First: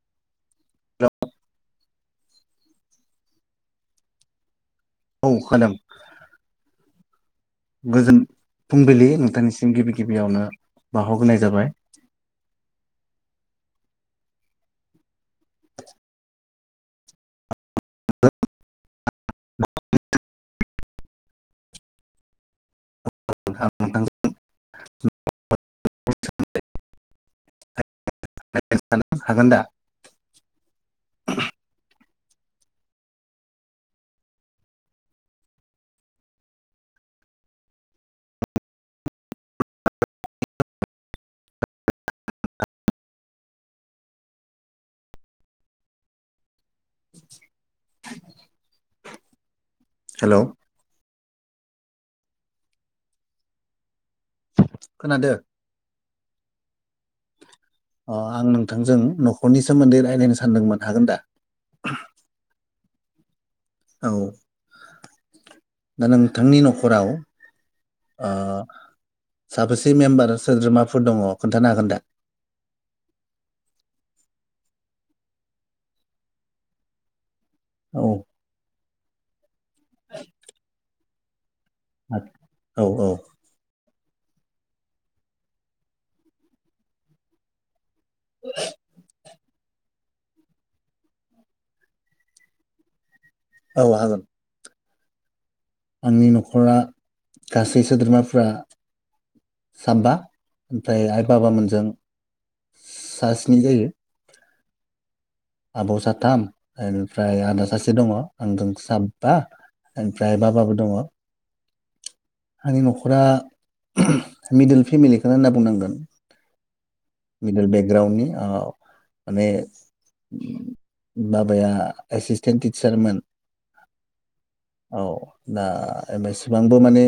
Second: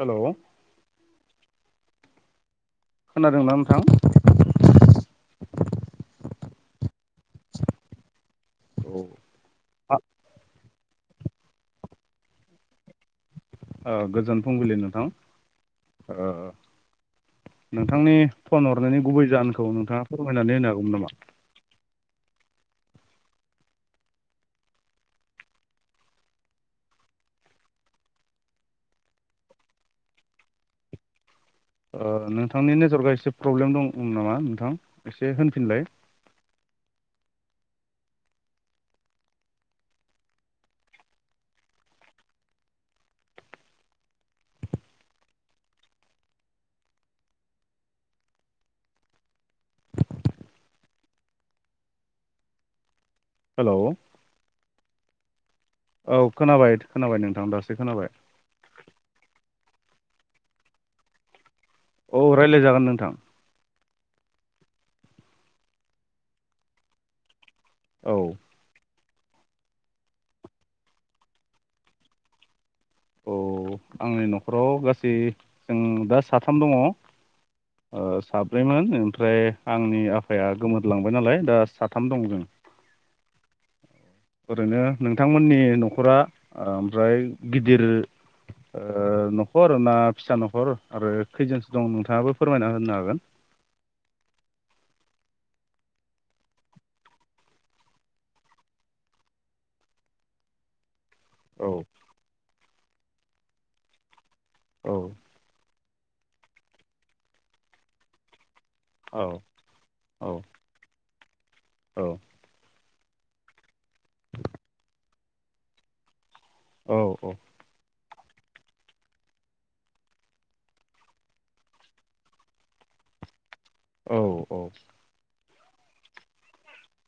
Hello खोनादों ना नोंथां? खोदों। गोजोन औ फुंबिलि नोंथांनिसिम गिबि गिबियावनो बाव हगनाय जाबाय। ओ गोजोन फुंबिलि नोंथां ओ नोंथांनि फन हरनायनि गुबै जाहोनखौ नोंथाङा फोरमायनानै होनो हागौमोन नामा? नोंथां [unintelligible] [unintelligible] हागोन दा [unintelligible] ओ नोंथांनि नेटर्वका एसे प्रब्लेम दं नामा नोंथां एसे होनफिनलाय। [unintelligible] हेल' हेल' खोनादो औ खोनाबाय खोनाबाय नोंथां दासो खोनाबाय। अ आं नोंथांजों न'खरनि सोमोन्दै रायज्लायनो सानदोंमोन हागोन दा? औ रायलायजागोन नोंथां। औ दा नोंथांनि न'खराव औ ओ साबासे मेम्बार सोद्रोमाफोर दङ खोन्थानो हागोन दा? औ आंनि न'खराव गासै जों दा साथाम दङ। औ साब्रैमोन नथ ओमफ्राय आंनि आफाया गोमोरलां नालाय दा साथाम आ दं जों औ औ ओरैनो नोंथांमोननि न'खरा ओमफ्राय गिद दिर ओ न'खर ना फिसा न'खर आरो खैजोनसो दं नोंथाङाबो फोरमायना होनो हागोन। औ हागोन आंनि न'खरा गासै सोद्रोमाफ साबबा फ्राय आइ औ बाबामोनजों सा स्नि जायो। औ। आब' साथाम ओनफ्राय आदा सासे दङ। आंजों औ साबा औ ओमफ्राय बाबाबो दङ। औ। आंनि न'खरा मिडल फेमिलिखौ होनना बुंनांगोन। औ औ मिडेल बेकग्राउननि ओ माने बाबाया एसिसटेन्ट टिचारमोन। औ औ। दा बेसेबांबो माने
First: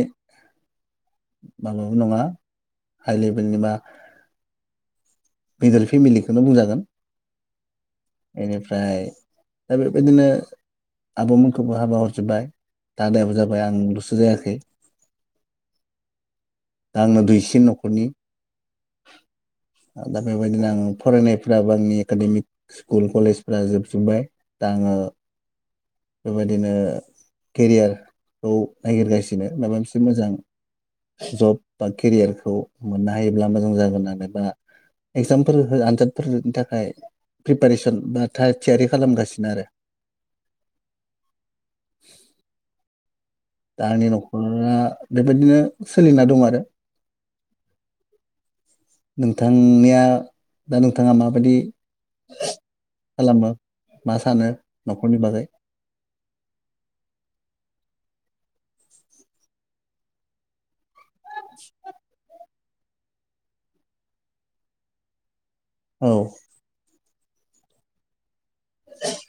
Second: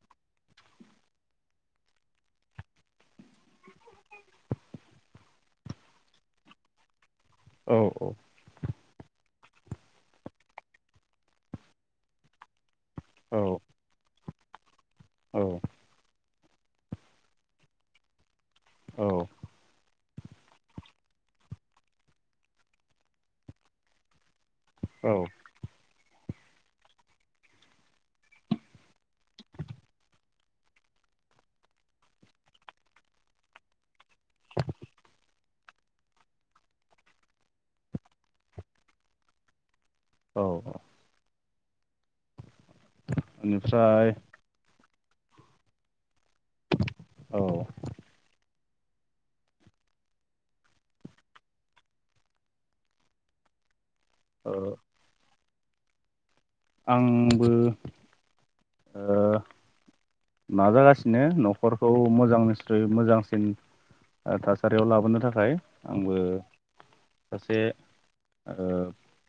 माबाबो नङा हाइ लेभेलनि बा मिदल फेमिलिखौनो बुंजागोन। औ एनिफ्राय दा बेबायदिनो आब'मोनखौबो हाबा हरजोब्बाय। दादायाबो जाबाय आंलुसो जायाखै। खै। औ। दा आंनो दुइसिन न'खरनि। औ। दा बेबायदिनो आं फरायनायफ्राबो आंनि एकाडेमिक स्कुल कलेजफ जोबजोब्बाय। दा आङो औ बेबायदिनो केरियारखौ नागिरगासिनो माबा मोनसे मोजां जब बा केरियारखौ मोननो हायोब्ला मोजां जागोन होननानै बा एगजामफोर आनजादफोरनि थाखाय प्रिपारेसन बा थाग थियारि खालामगासिनो आरो। औ। [inaudible] दा आंनि बेनिफ्राय न'खरा बेबायदिनो सोलिना दं आरो। औ नोंथांनिया दा नोंथाङा माबायदि खालामो मा सानो ओ न'खरनि बागै आंबो ओ मा जागासि नो न'खरखौ मोजां [unintelligible] मोजांसिन ओ थासारियाव लाबोनो थाखाय औ आंबो सासे ओ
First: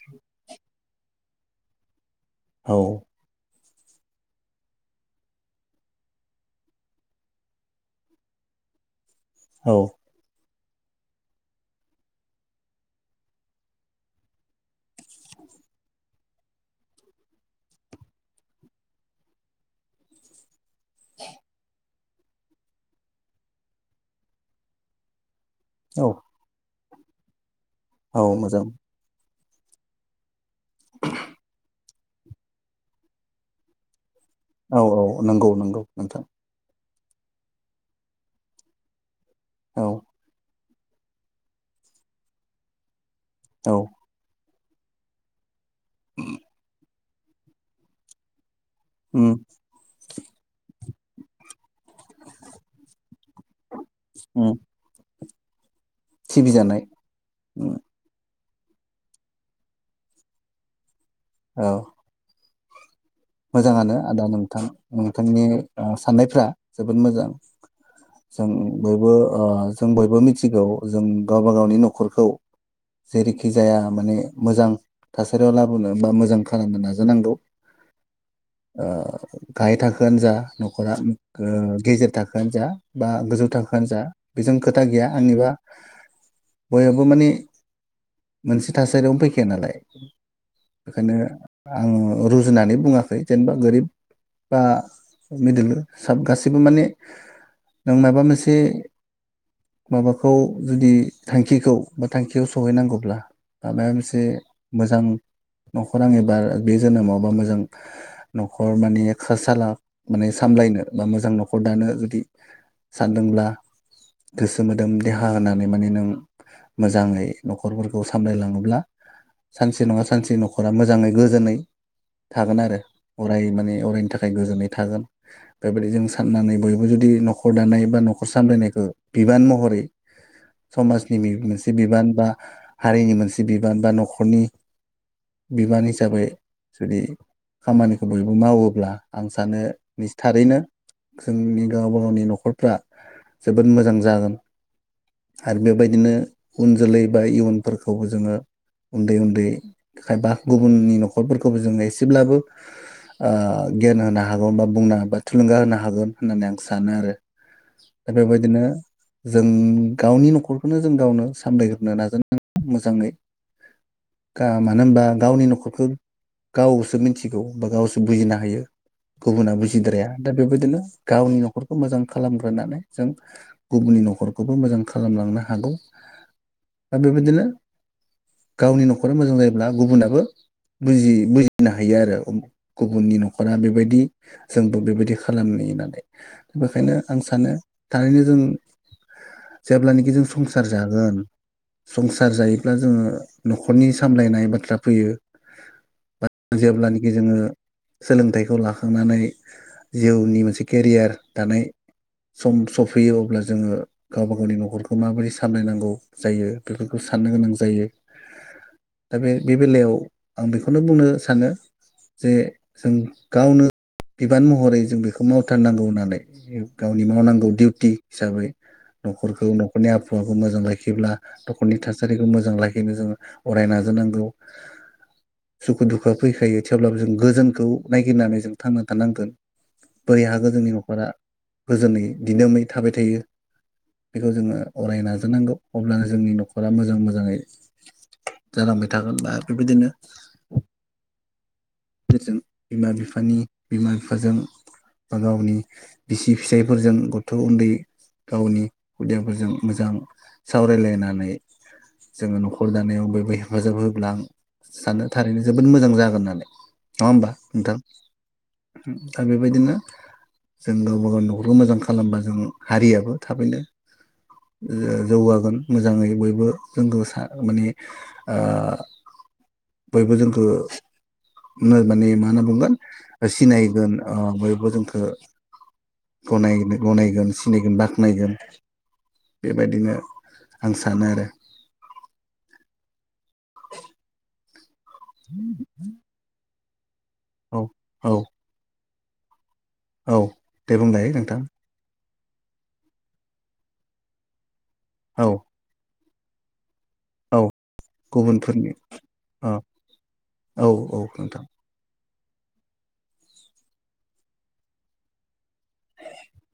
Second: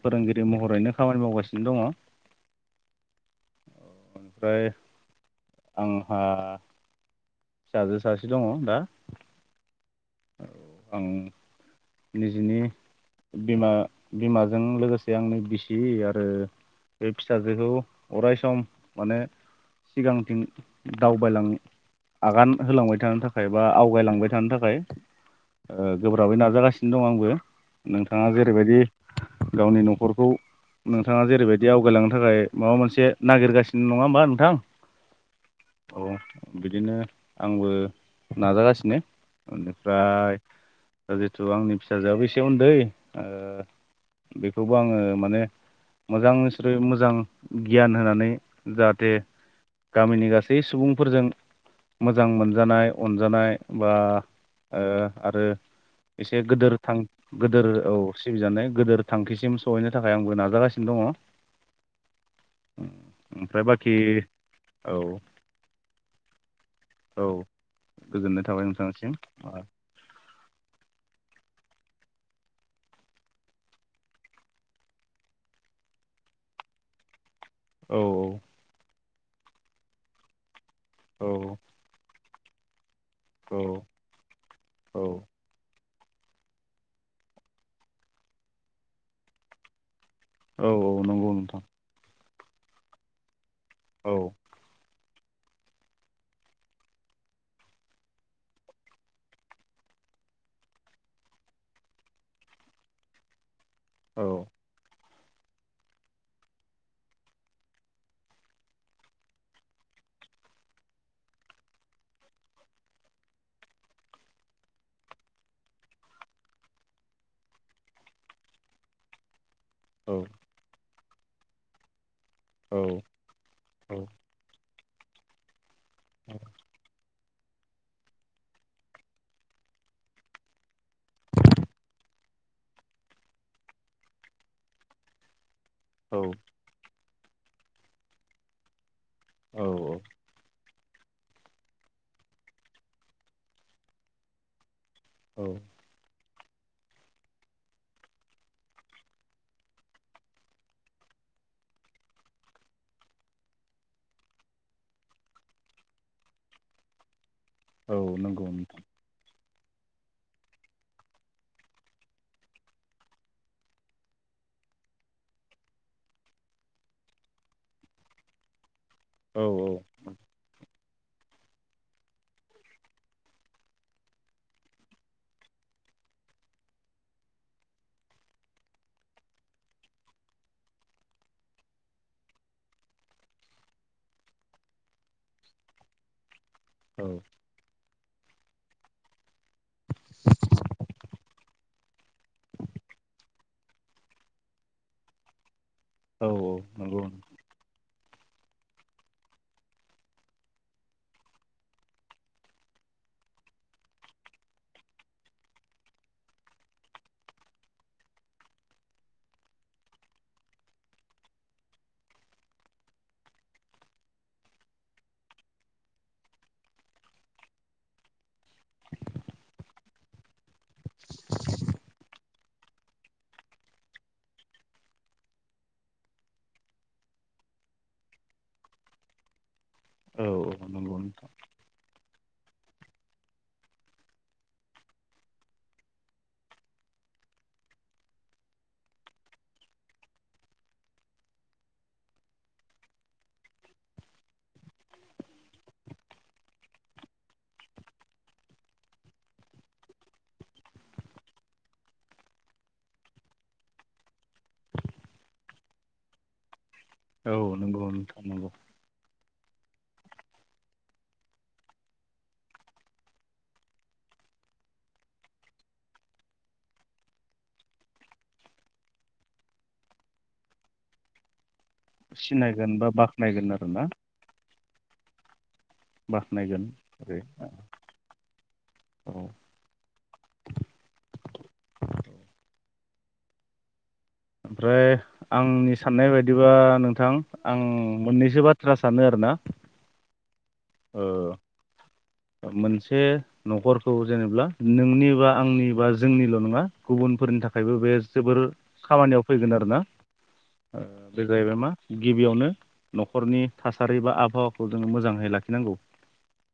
फोरोंगिरि महरैनो खामानि मावगासिनो दङ। औ। ओमफ्राय आंहा फिसाजो सासे दङ दा। औ। औ आं। निजिनि बिमा बिमाजों लोगोसे आंनि बिसि आरो बे फिसाजोखौ अराय सम माने सिगांथिं दावबायलां आगान होलांबाय थानो थाखाय बा आवगायलांबाय थानो थाखाय ओ औ गोब्राबै नाजागासिनो। दं आंबो। औ नोंथाङा मोजां जेरैबायदि गावनि न'खरखौ नोंथाङा जेरैबायदि आवगायलांनो थाखाय माबा मोनसे नागिरगासिनो नङा होमबा? नोंथां औ औ नंगौ नंगौ औ नोंथां। बिदिनो आंबो नाजागासिनो। औ ओनोफ्राय ओ जेथ' औ आंनि फिसाजोयाबो एसे उन्दै औ। थेवबो आङो माने मोजां नोंसोरो मोजां गियान होनानै जाहाथे उम गामिनि गासै सुबुं फोरजों मोजां मोनजानाय अनजानाय बा उम ओ आरो एसे गोदोर सिबिजानाय थां गोदोर उम औ सिबिजानाय गोदोर थांखिसिम सहैनो थाखाय आंबो नाजागासिनो दङ। औ। उम। मोजाङानो आदा नोंथां नोंथांनि ओ साननायफ्रा जोबोद औ मोजां गोजोननाय जों थाबाय नोंथांसिम बयबो ओ औ जों बयबो मिथि सिगाङाव जों गावबा गावनि न'खरखौ जेरैखि जाया माने मोजां थासारियाव लाबोनो बा मोजां खालामनो नाजानांगौ। औ। ओ गाहाय थाखोआनो जा न'खरा औ गो गेजेर थाख गानजा बा गोजौ औ थाखोआनो जा बेजों खोथा औ गैया आंनिबा बयहाबो माने मोनसे थासारियावनो फैखाया नालाय औ बेखायनो नंगौ नोंथां आङो रुजुनानै बुङा खै जेनबा गोरिब औ बा मिडिल साब गासैबो माने नों माबा मोनसे माबाखौ जुदि थांखिखौ बा थांखियाव सहैनांगौब्ला माबाया मोनसे औ मोजां न'खर आं एबार बे जोनोमावबा मोजां न'खर माने खसाला माने सामलायनो बा मोजां न'खर दानो जुदि सानदोंब्ला गोसो मोदोम देहा होनानै माने नों मोजाङै न'खरफोरखौ सामलायलाङोब्ला सानसे नङा औ सानसे नख'रा मोजाङै गोजोनै थागोन आरो औ अराय माने औ अरायनि थाखाय गोजोननाय थागोन। बेबायदि जों साननानै बयबो जुदि न'ख खौ दानाय बा न'खर सामलायनायखौ बिबान महरै समाजनि मि मोनसे बिबान बा हारिनि मोनसे बिबान बा न'खरनि बिबान औ हिसाबै जुदि खामानिखौ बयबो मावोब्ला आं सानो औ निसथारैनो जोंनि गावबा गावनि न'खरफ्रा जोबोद मोजां जागोन। औ आरो बेबायदिनो उन जोलै बा इयुनफोरखौबो जोङो उन्दै उन्दै खायबा गुबुननि न'खरफोरखौबो जोङो एसे सेब्लाबो ओ गियान होनो हागौ बा बुंनो बा थुलुंगा होनो हागोन होननानै आं सानो आरो। दा औ नंगौ बेबायदिनो नोंथां। जों गावनि न'खरखौनो जों गावनो सामलायग्रोनो नाजानांगोन मोजाङै गा मानो होनबा गावनि न'खरखौ गावस सो मिनथिगौ बा गावसो बुजिनो हायो। औ गुबुना बुजिद्राया दा बेबायदिनो गावनि न'खरखौ मोजां खालामग्रोनानै जों गुबुननि न'खरखौबो मोजां खालामलांनो हागौ दा बेबायदिनो गावनि न'खरा मोजां जायोब्ला गुबुनाबो बुजि बुजि नो हायो आरो गुबुननि न'खरा बेबायदि जोंबो बेबायदि खालामनि होननानै। बेखायनो औ आं सानो थारैनो जों जेब्लानोखि जों संसार जागोन संसार जायोब्ला जोङो न'खरनि सामलायनाय बाथ्रा फैयो। औ नंगौ जेब्लानोखि जोङो सोलोंथाइखौ लाखांनानै जिउनि मोनसे केरियार दानाय सम सफैयो अब्ला जोङो गावबा गावनि न'खरखौ माबोरै सामलायनांगौ जायो बेफोरखौ साननो गोनां जायो दा बे बे बेलायाव आं बेखौनो बुंनो सा सानो जे जों गावनो बिबान महरै जों बेखौ मावथारनांगौ होननानै गावनि मावनांगौ दिउटि हिसाबै। न'खरखौ नों नि आबहावाखौ मोजां लाय दिब्ला न'खरनि थासारि मोजां लाखिनो जोङो अराय नाजानांगौ सुखु दु खुवा फैखायो थेवब्लाबो जों गोजोनखौ नायगिरनानै जों थांना थानांगोन। बोरै औ हागो औ जोंनि नंगौ न'खरा‌। नोंथां गोजोनै दिदोमै थाबाय थायो बेखौ जोङो अराय नाजानांगौ अब्लानो जोंनि न'खरा मोजां मोजाङै जालांबाय थागोन बा बेबायदिनो फोरजों बिमा बिफानि बिमा बिफाजों बा गावनि बिसि फिसायफोरजों गथ' उन्दै गावनि खुदियाफोरजों मोजां सावरायलायनानै जोङो न'खर दानायाव बयबो हेफाजाब होब्ला सानो थारैनो जोब मोजां जागोन होननानै। नङा होमबा औ नोंथां? नंगौ नंगौ दा बेबायदिनो जों गावबा गाव न'खरखौ मोजां खालामबा जों हारियाबो थाबैनो ओ जौगागोन मोजाङै बयबो जोंखौ सा माने ओ बयबो जों खो मोनो माने मा होनना सिनायगोन बुंगोन बा ओ बाख्नायगोन आरोना सिनायगोन ओ बयबो जोंखो ओ बाख्नायगोन गनायनो ओरै गनायगोन सिनायगोन बाख्नायगोन औ बेबायदिनो आं सानो आरो। [inaudible] फ्राय आंनि साननाय बायदिब्ला थां आं औ औ मोननैसो बाथ्रा सों सानदों आरोना। औ दे ओ बुंलाय नोंथां। मोनसे न'खरखौ जेनेब्ला औ नोंनिबा आंनिबा जोंनिल' नङा। औ गुबुनफोरनि थाखायबो बे जोबोर गुबुनफोरनि खामानियाव औ फैगोन आरोना औ औ बे नोंथां जाहैबाय मा गिबियावनो न'खरनि थासारि बा आबहावाखौ जों मोजाङै ला नोंगौ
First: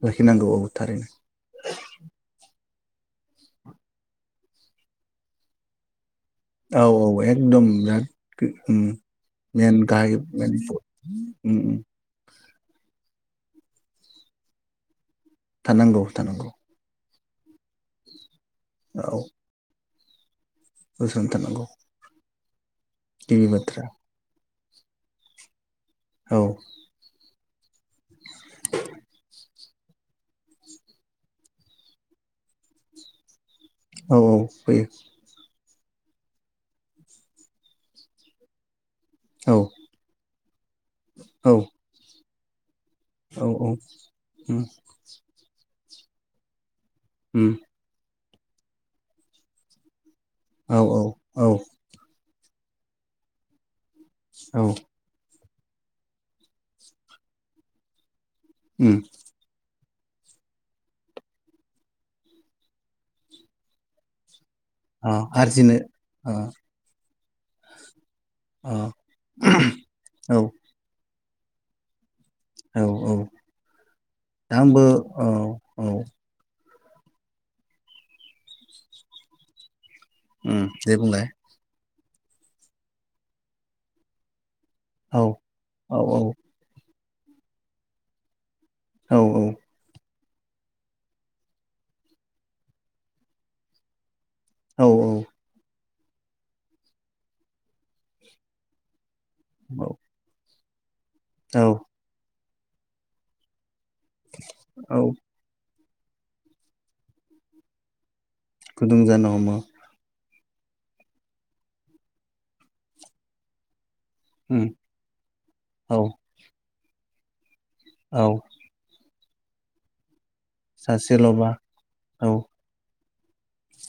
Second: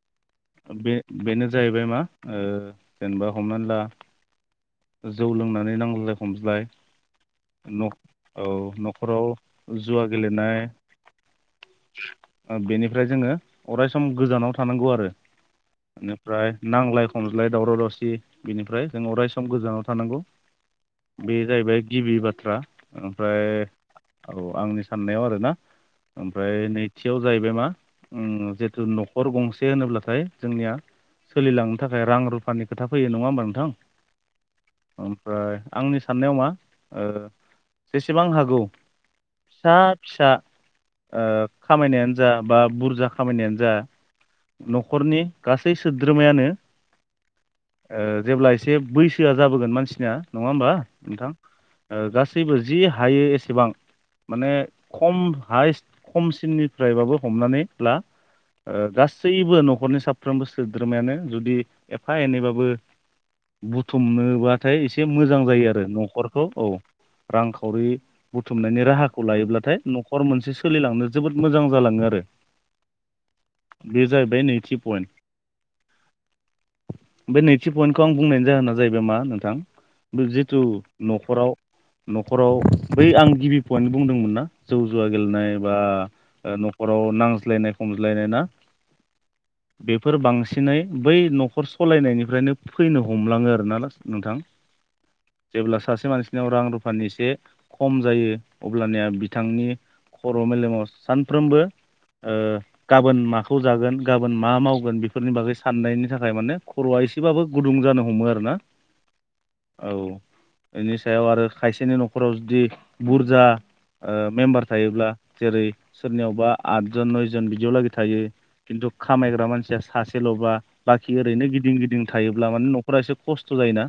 लाखिनांगौ औ बे थारैनो बेनो जाहैबाय मा जेनेबा हमनानै ला जौ लोंनानै नांलाय औ औ एकदम औ [unintelligible] न'खराव मेन जुवा [unintelligible] गेलेनाय बेनिफ्राय जोङो अराय सम गोजानाव थानांगौ आरो। थानांगौ बेनिफ्राय थानांगौ नांलाय खमज्लाय दावराव दावसि बिनिफ्राय जों औ अराय सम गोजानाव थानांगौ। बे जाहैबाय गिबि बा [inaudible] [unintelligible] दिनि बाथ्रा आंनि साननायाव आरोना। औ ओमफ्राय नैथियाव जाहैबाय मा जेथु नखर गंसे होनोब्ला नाथाय जोंनिया सोलिलांनो थाखाय रां रुफानि खोथा फैयो नङा होमबा नोंथां। औ औ फैयो। ओमफ्राय आंनि साननायाव मा ओ जेसेबां हागौ औ फिसा फिसा ओ औ खामायनायानो जा बा बुर औ औ। गासै सोद्रोमायानो उम ओ जेब्ला एसे बैसोआ जाबोगोन मानसिनिया नङा होमबा औ औ नोंथां? औ गासैबो जि हायो एसेबां माने औ खम हायस खमसिमनिफ्रायबाबो हमनानै ला ओ उम गासैबो न खरनि साफ्रोमबो सोद्रोमायानो जुदि एफा एनैबाबो बुथुमनो बा नाथाय एसे अ मोजां जायो आरजिनो आरो अ नखरखौ औ रांखावरि बुथुमनायनि अ राहाखौ लायोब्लाथाय नखर औ मोनसे सोलिलांनो जोबोद मोजां जालाङो आरो। औ औ बे‌ जाहैबाय दा नै आंबो औ औ। बे नैथि पइन्टखौ आं बुंनायनि जाहोना जाहैबाय मा नोंथां उम जिथु दे बुंलाय नखराव नखराव बै आं गिबि पइन्ट बुंदोंमोन ना? जौ जुवा औ गेलेनाय बा औ ओ नखर औ नांज्लायनाय खमज्लायनाय ना? औ। बेफोर बांसिनै बै नखर सलायनायनिफ्रायनो फैनो हमलाङो आरोना नोंथां औ औ जेब्ला सासे मानसिनियाव रां रुफानि एसे खम जायो अब्लानिया बि बिथांनि खर मेलेमाव थेब सानफ्रोमबो औ ओ गाबोन माखौ जागोन गाबोन मा मावगोन औ बेफोरनि बागै सा साननायनि थाखाय माने खरआ एसेबाबो गुदुं जानो हमो आरो गुदुं जानो हमो। बेनि सायाव आरो खायसेनि नखराव जुदि बुरजा ओ उम मेम्बार थायोब्ला जेरै औ सोरनियावबा आदजन नयजन बि यावलागै थायो औ तु खामायग्रा मानसिया सासे लबा बाखि सासेल'बा ओरैनो गिदिं - गिदिं औ थायोब्ला माने न खरा एसे खस्थ जायोना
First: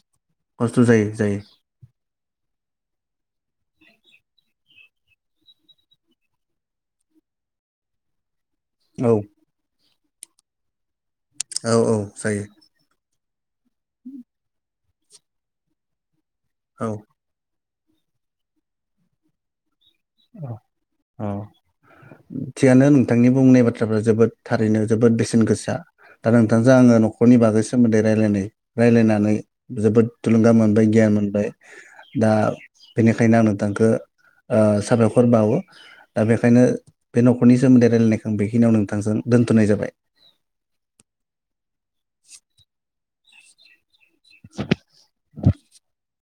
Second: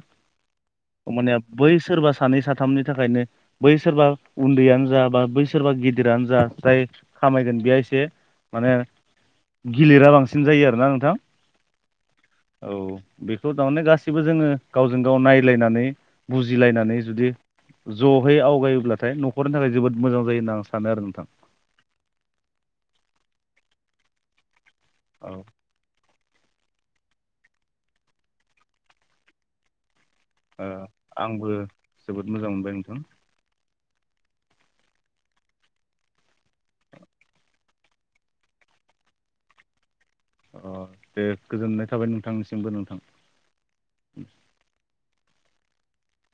खस्थ' जायो ओमबानिया जायो बैसरबा सानै साथामनि थाखायनो बै सोरबा उन्दैयानो जा बा बै सोरबा गिदिरानो जा जाय खामायगोन बेया एसे माने औ गिलिरा बांसिन जायो आरोना नोंथां औ - औ जायो बे थ दावनो गासिबो जोङो गावजों गाव नायलायनानै बुजिलायनानै औ जुदि जहै आवगायोब्लाथाय न'खरनि थाखाय जोबोद मोजां जायो होनना आं सानो आरो नोंथां औ थिगानो नोंथांनि बुंनाय बा थ्राबा जोबोद थारैनो जोबोद बेसेन औ गोसा दा नोंथांजों आङो न'खरनि बागै सोमोन्दै राय्लायनाय रायलायनानै जोबोद थुलुंगा ओ मोनबाय गियान मोनबाय आंबो जोबोद दा मोजां मोनबाय नोंथां बेनिखायनो आं नोंथांखो ओ साबायखर बावो दा बेखायनो बे न'खरनि सोमोन्दै रायलायनायखौ आं बेखिनियाव नोंथांजों दोन्थ'नाय जाबाय अ दे गोजोननाय थाबाय नोंथांनिसिमबो नोंथां उ